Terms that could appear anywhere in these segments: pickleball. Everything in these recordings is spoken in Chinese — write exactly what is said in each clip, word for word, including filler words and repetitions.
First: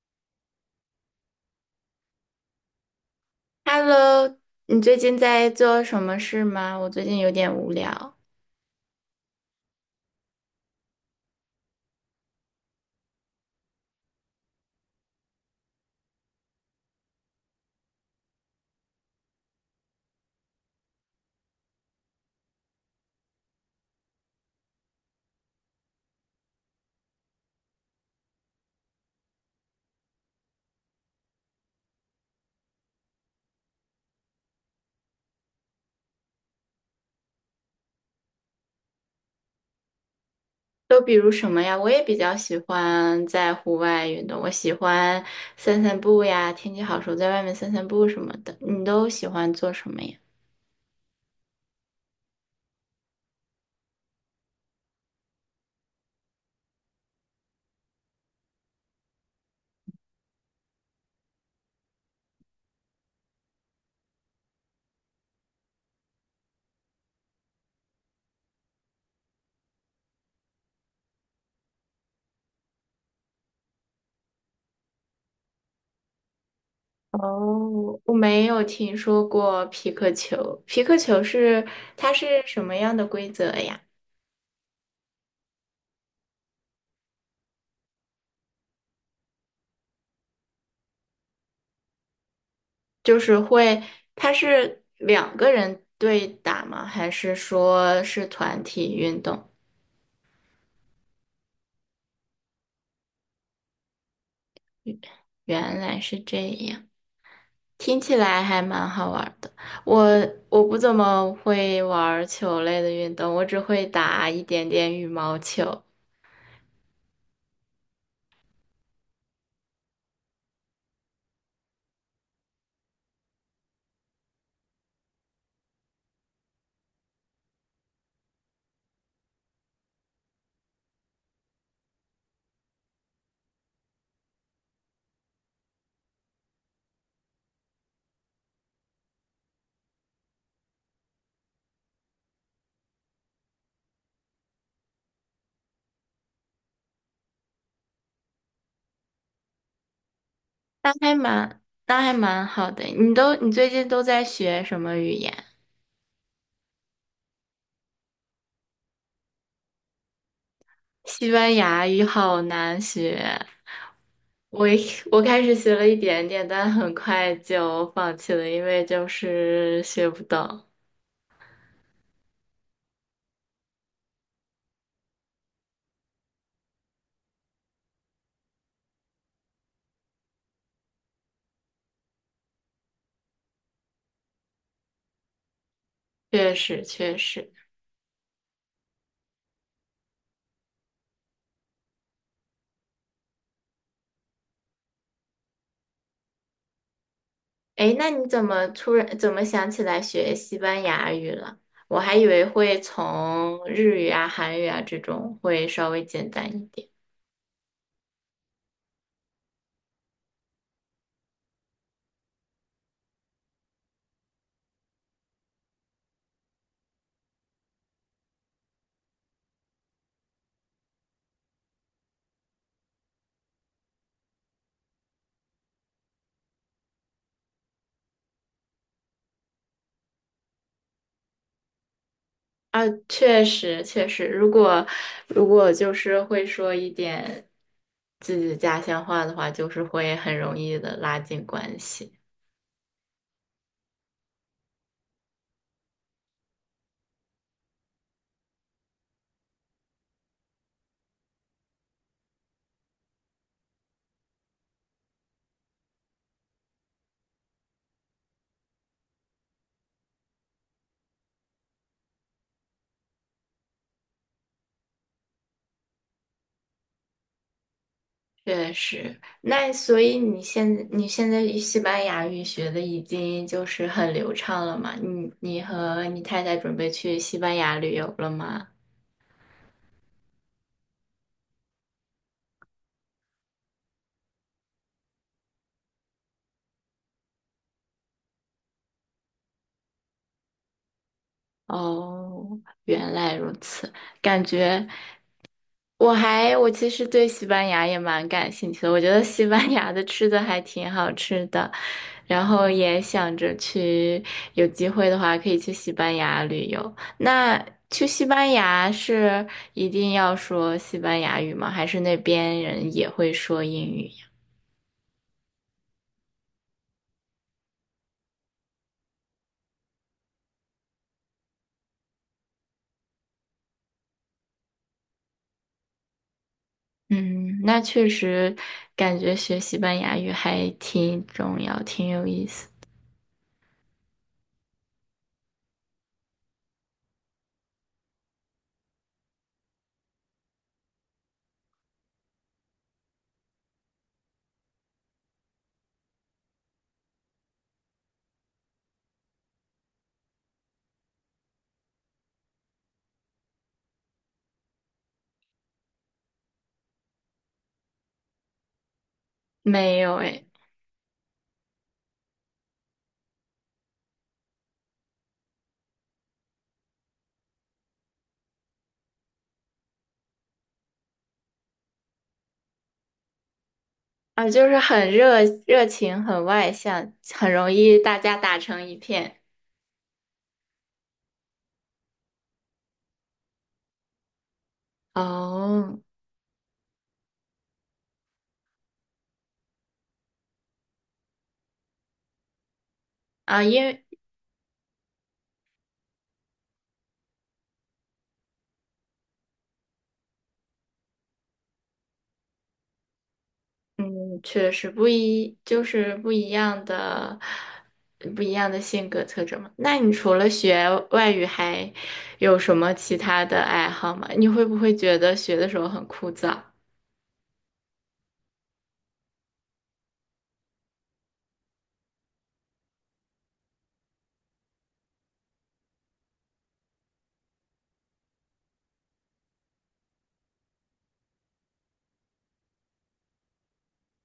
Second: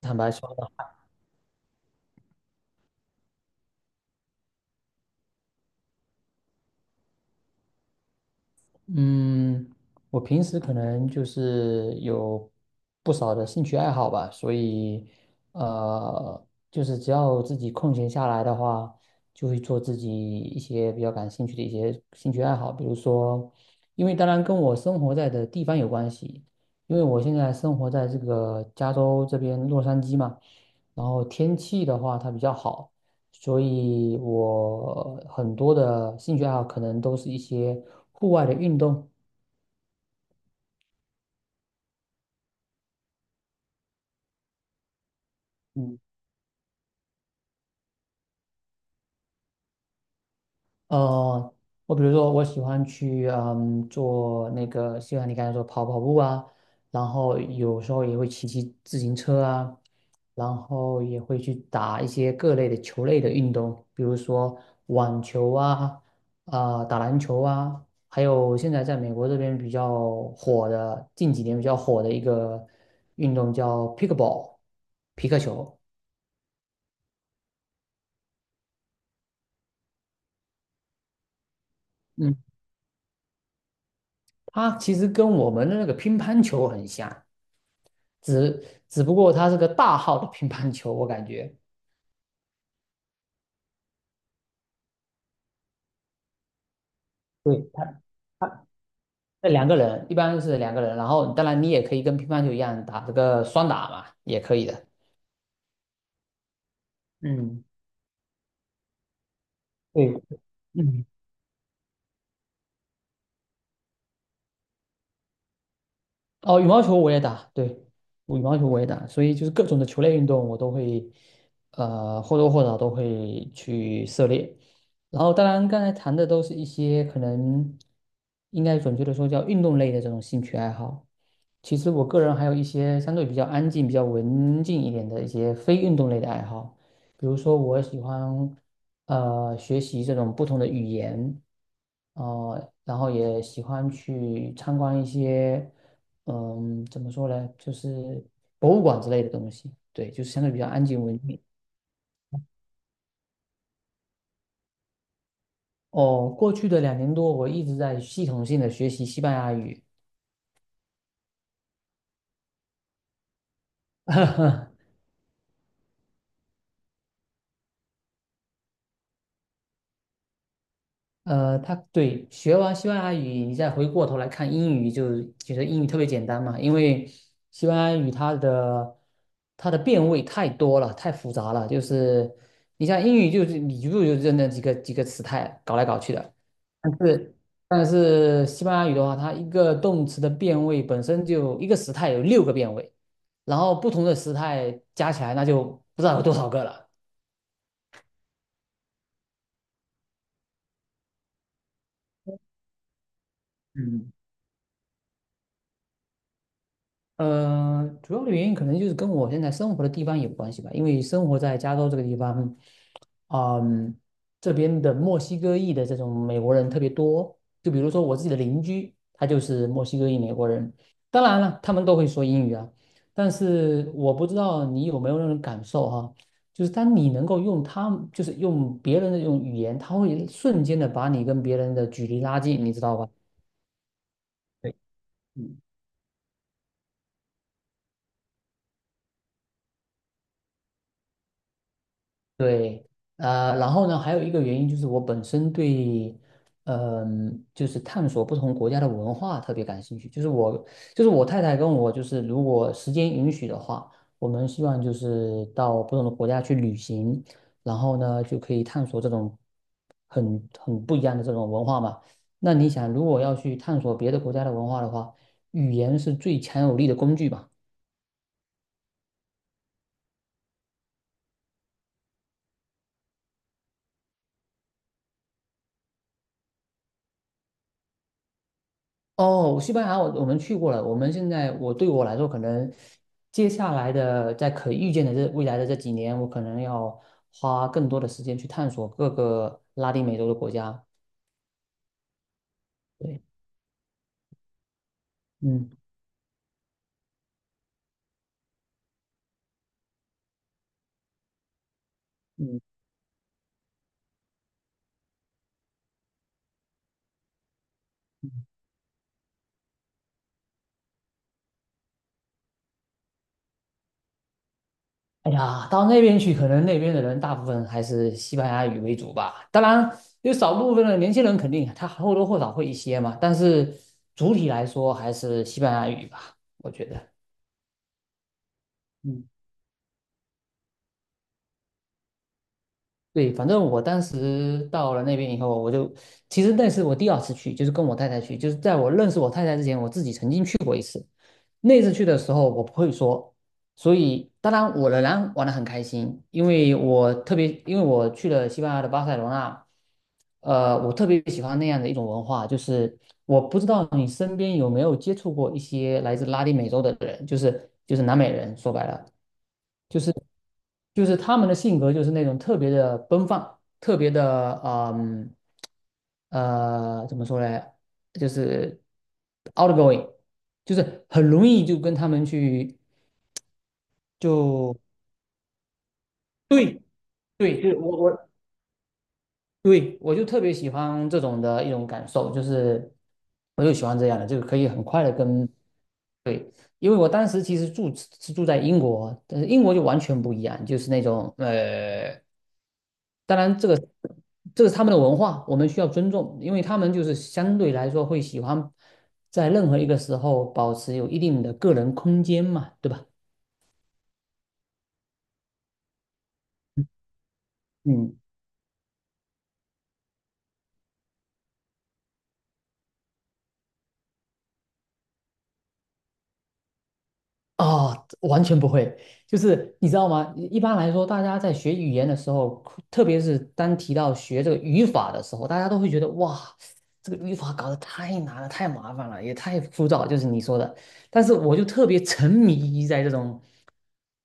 坦白说吧，Hello,你最近在做什么事吗？我最近有点无聊。嗯，我平时可能就是有不少的兴趣爱好吧，所以呃，就是只要自己空闲下来的话，就会做自己一些比较感兴趣的一些兴趣爱好，比如说，因为当然跟我生活在的地方有关系，因为我现在生活在这个加州这边洛杉矶嘛，然后天气的话它比较好。所以我很多的兴趣爱好可能都是一些户外的运动。都比如什么呀？我也比较喜欢在户外运动，我喜欢散散嗯。步呀，天气好时候在外面散散步什么的。你都喜欢做什么呀？呃，我比如说，我喜欢去嗯做那个，就像你刚才说跑跑步啊，然后有时候也会骑骑自行车啊，然后也会去打一些各类的球类的运动，比如说网球啊，啊、打篮球啊，还有现在在美国这边比较火的，近几年比较火的一个运动叫 pickleball，皮克球。哦，我没有听说过皮克球。皮克球是，它是嗯，什么样的规则呀？它其实跟我们的那个乒乓球很像。只只不过他是个大号的乒乓球，我感觉。就是会，它是两个人对打吗？还是对，他，说是团他体运动？那两个人，一般是两个人，然后当然你也可以跟乒乓球一样打这个双打嘛，也可以的。原来是这样。嗯，听起来还蛮好玩的。我对，我不怎嗯，么会玩球类的运动，我只会打一点点羽毛球。哦，羽毛球我也打，对，羽毛球我也打，所以就是各种的球类运动我都会，呃，或多或少都会去涉猎。然后当然刚才谈的都是一些可能应该准确的说叫运动类的这种兴趣爱好。其实我个人还有一些相对比较安静、比较文静一点的一些非运动类的爱好，比如说我喜欢呃学习这种不同的语言。呃，然后也喜欢去参观一些嗯怎么说呢，就是博物馆之类的东西。对，就是相对比较安那静还文静。蛮那还蛮好的。你都你最近都在学什么语言？哦，过去的两年多，我一直在系统性的学习西班牙语。西班牙语好难学，我 一我开始学了一点点，但很快就放弃了，因为就是学不懂。呃，他对，学完西班牙语，你再回过头来看英语就觉得英语特别简单嘛，因为西班牙语它的它的变位太多了，太复杂了。就是你像英语就是你就就认那几个几个词态搞来搞去的，确实但确是实。但是西班牙语的话，它一个动词的变位本身就一个时态有六个变位，然后不同的时态加起来那就不知道有多少个了。诶，那你怎么突然怎么想起来学西班牙语了？我还以为会从日语嗯。啊、韩语啊这种会稍微简单一点。呃，主要的原因可能就是跟我现在生活的地方有关系吧，因为生活在加州这个地方，嗯，这边的墨西哥裔的这种美国人特别多。就比如说我自己的邻居，他就是墨西哥裔美国人，当然了，他们都会说英语啊。但是我不知道你有没有那种感受哈、就是当你能够用他们，就是用别人的这种语言，他会瞬间的把你跟别人的距离拉近，你啊，知道吧？确实确实，如对，果如嗯。果就是会说一点自己家乡话的话，就是会很容易的拉近关系。对，呃，然后呢，还有一个原因就是我本身对，嗯、就是探索不同国家的文化特别感兴趣。就是我，就是我太太跟我，就是如果时间允许的话，我们希望就是到不同的国家去旅行，然后呢，就可以探索这种很很不一样的这种文化嘛。那你想，如果要去探索别的国家的文化的话，语言是最强有力的工具吧？确实，那所以你现你现在西班牙语学的已经就是很流畅了嘛？你你和你太太准备去西班牙旅游了吗？哦，西班牙我我们去过了。我们现在我对我来说，可能接下来的在可预见的这未来的这几年，我可能要花更多的时间去探索各个拉丁美洲的国家。哦，原对，来如此。感觉嗯我还我其实对西班牙也蛮感兴趣的，我觉得西班牙的吃的还挺好吃的，然嗯，后也想着去，有机会的话可以去西班牙旅游。那去西班牙是一定要说西班牙语吗？还是那边人也会说英语呀？哎呀，到那边去，可能那边的人大部分还是西班牙语为主吧。当然，有少部分的年轻人肯定他或多或少会一些嘛，但是主体来说还是西班牙语吧，我觉得。嗯，那确实感嗯。觉学西班牙语还挺重要，挺有意思。对，反正我当时到了那边以后，我就其实那是我第二次去，就是跟我太太去，就是在我认识我太太之前，我自己曾经去过一次。那次去的时候，我不会说，所以当然我仍然玩得很开心，因为我特别，因为我去了西班牙的巴塞罗那。呃，我特别喜欢那样的一种文化，就是我不知道你身边有没有接触过一些来自拉丁美洲的人，就是就是南美人，说白了。就没是。有诶。就是他们的性格就是那种特别的奔放，特别的嗯呃怎么说呢，就是 outgoing,就是很容易就跟他们去啊，就是就很热热情，很外对，向，很对，容对，就我易大我家打成一片。对，我就特别喜欢这种的一种感受，就是我就喜欢这样的，就可以很快的跟。哦，因为我当时其实住是住在英国，但是英国就完全不一样，就是那种呃当然，啊，这个因为这是他们的文化，我们需要尊重，因为他们就是相对来说会喜欢在任何一个时候保持有一定的个人空间嘛，对吧？嗯，确实不一，就是不一样的，嗯，不一样的性格特征嘛。那你除了学外语，还有什么其他的爱好吗？你会不会觉得学的时候很枯燥？啊，完全不会，就是你知道吗？一般来说，大家在学语言的时候，特别是当提到学这个语法的时候，大家都会觉得哇，这个语法搞得太难了，太麻烦了，也太枯燥，就是你说的。但是我就特别沉迷于在这种，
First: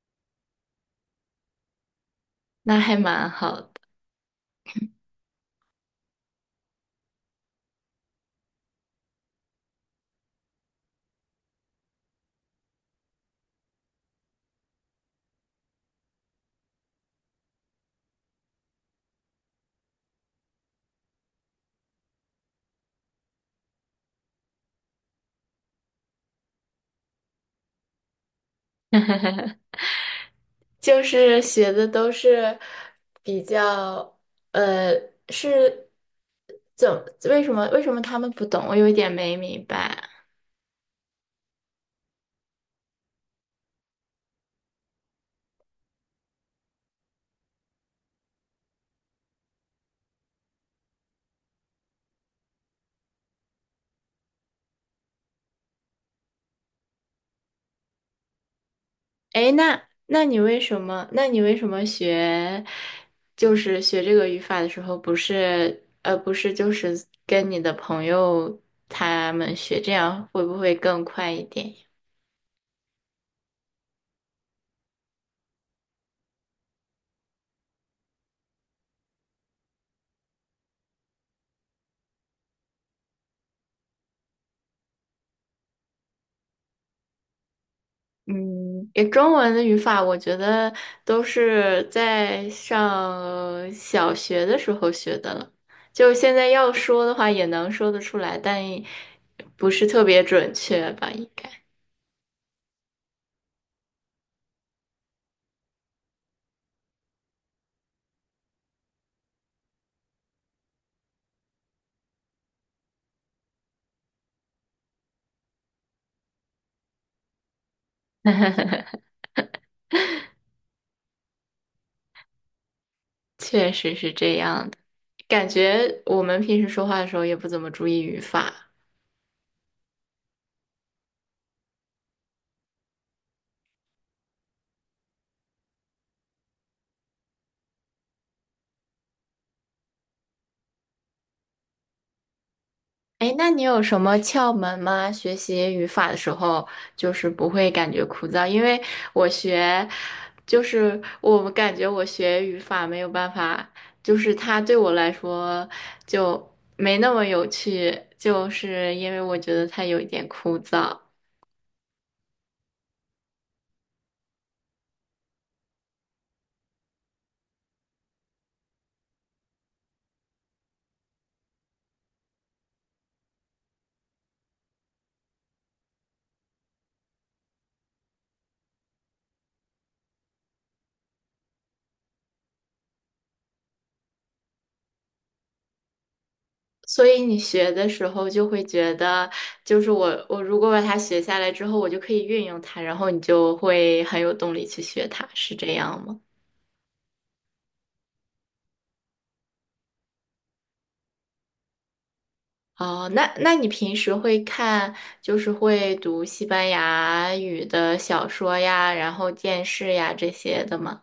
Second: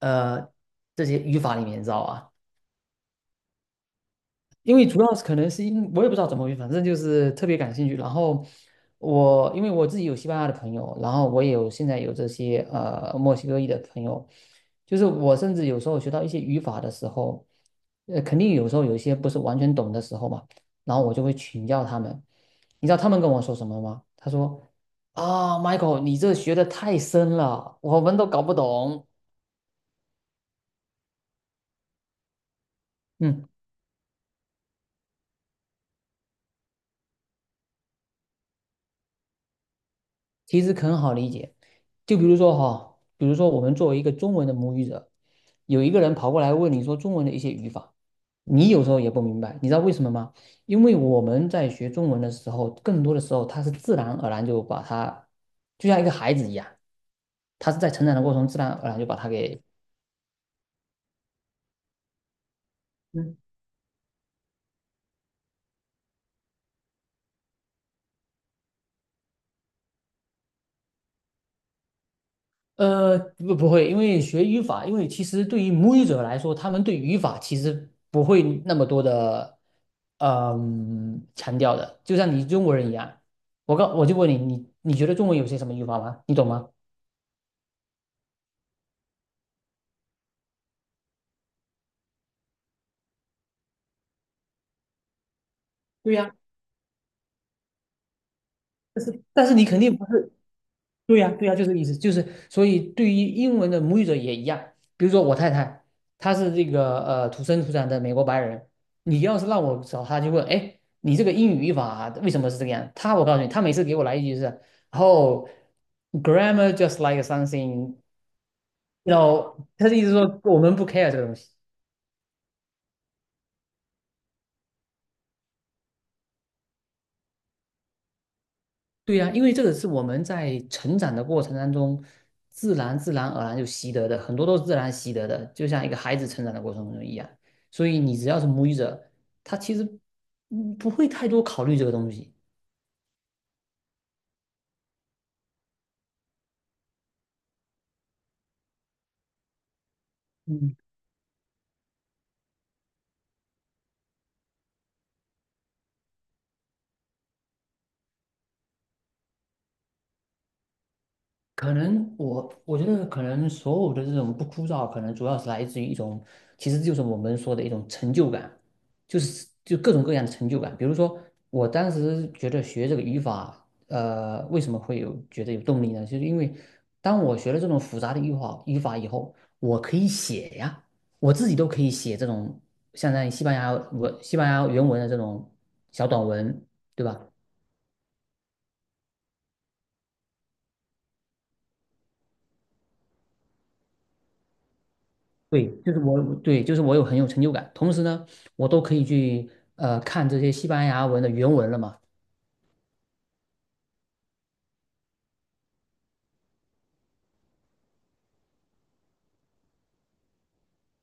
呃，这些语法里面，你知道吧？那还蛮好的。因为主要是可能是因我也不知道怎么回事，反正就是特别感兴趣。然后我因为我自己有西班牙的朋友，然后我也有现在有这些呃墨西哥裔的朋友，就是我甚至有时候学到一些语法的时候，呃，肯定有时候有一些不是完全懂的时候嘛，然后我就会请教他们。你知道他们跟我说什么吗？他说：“啊，Michael,你这学的太深了，我们都搞不懂。”就是学的都是比嗯。较，呃，是怎么为什么为什么他们不懂？我有一点没明白。其实很好理解。就比如说哈，比如说我们作为一个中文的母语者，有一个人跑过来问你说中文的一些语法，你有时候也不明白，你知道为什么吗？因为我们在学中文的时候，更多的时候它是自然而然就把它，就像一个孩子一样，他是在成长的过程中自然而然就把它哎，给那那你为什么？那你为什么学就是学这个语法的时候，不是呃不是就是跟你的朋友他们学，这样会不会更快一点呀？呃，不，不会，因为学语法，因为其实对于母语者来说，他们对语法其实不会那么多的嗯、强调的。就像你中国人一样，我告我就问你，你你觉得中文有些什么语法吗？你懂吗？嗯，也中文的语法，我觉得都是在上小学的时候学的了。就对现呀，在要说的话，也能说得出来，但但是但是你不肯是定特不别是，准确吧？对应呀，对该呀，就是这个意思，就是所以对于英文的母语者也一样。比如说我太太，她是这个呃土生土长的美国白人，你要是让我找她就问，哎，你这个英语语法为什么是这个样？她，我告诉你，她每次给我来一句是，o h g r a m m a r just like something,然后她的意思说我们不 care 这个东西。确实是这样的。感觉我们平时说话的时候也不怎么注意语法。对呀，因为这个是我们在成长的过程当中，自然自然而然就习得的，很多都是自然习得的，就像一个孩子成长的过程中一样。所以你只要是母语者，他其实嗯不会太多考虑这个东西。哎，那你有什么窍门吗？学习语法的时候，就是不会感觉枯燥，因为我学，就嗯。是我感觉我学语法没有办法，就是它对我来说就没那么有趣，就是因为我觉得它有一点枯燥，可能我我觉得可能所有的这种不枯燥，可能主要是来自于一种，其实就是我们说的一种成就感，就是就各种各样的成就感。比如说，我当时觉得学这个语法，呃，为什么会有觉得有动力呢？就是因为当我学了这种复杂的语法语法以后，我可以写呀，我自己都可以写这种相当于西班牙文、西班牙原文的这种小短文，对所吧？以你学的时候就会觉得，就是我我如果把它学下来之后，我就可以运用它，然后你就会很有动力去学它，是对，这就是样吗？我，对，就是我有很有成就感。同时呢，我都可以去呃看这些西班牙文的原文了嘛。哦，那那你平时会看，就是会读西班牙语的小说呀，然后电视呀这些的吗？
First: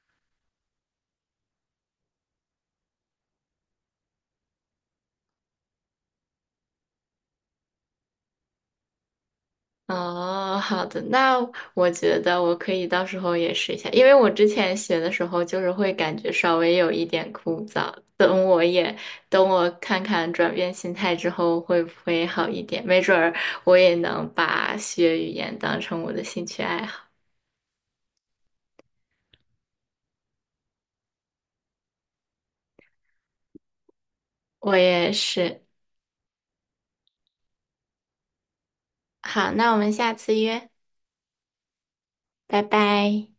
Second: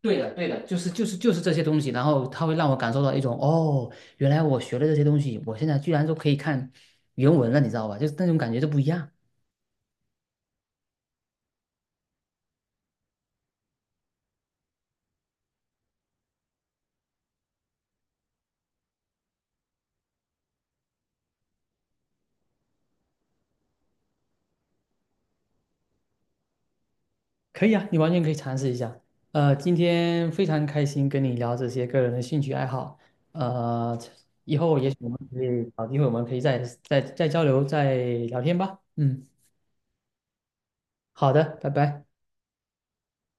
对的，对的，就是就是就是这些东西，然后它会让我感受到一种哦，原来我学了这些东西，我现在居然都可以看原文了，你知道吧？就是那种感觉就不一样。哦，好的，那我觉得我可以到时候也试一下，因为我之前学的时候就是会感觉稍微有一点枯燥，等我也等我看看转变心态之后会不会好一点，没准儿我也能把学语言当成我的兴趣爱好。可以啊，你完全可以尝试一下。呃，今天非常开心跟你聊这些个人的兴趣爱好。呃，以我后也许我也们可是，以找机会，我们可以再再再交流、再聊天吧。嗯，好，那我们下次约，好的，拜拜。拜拜。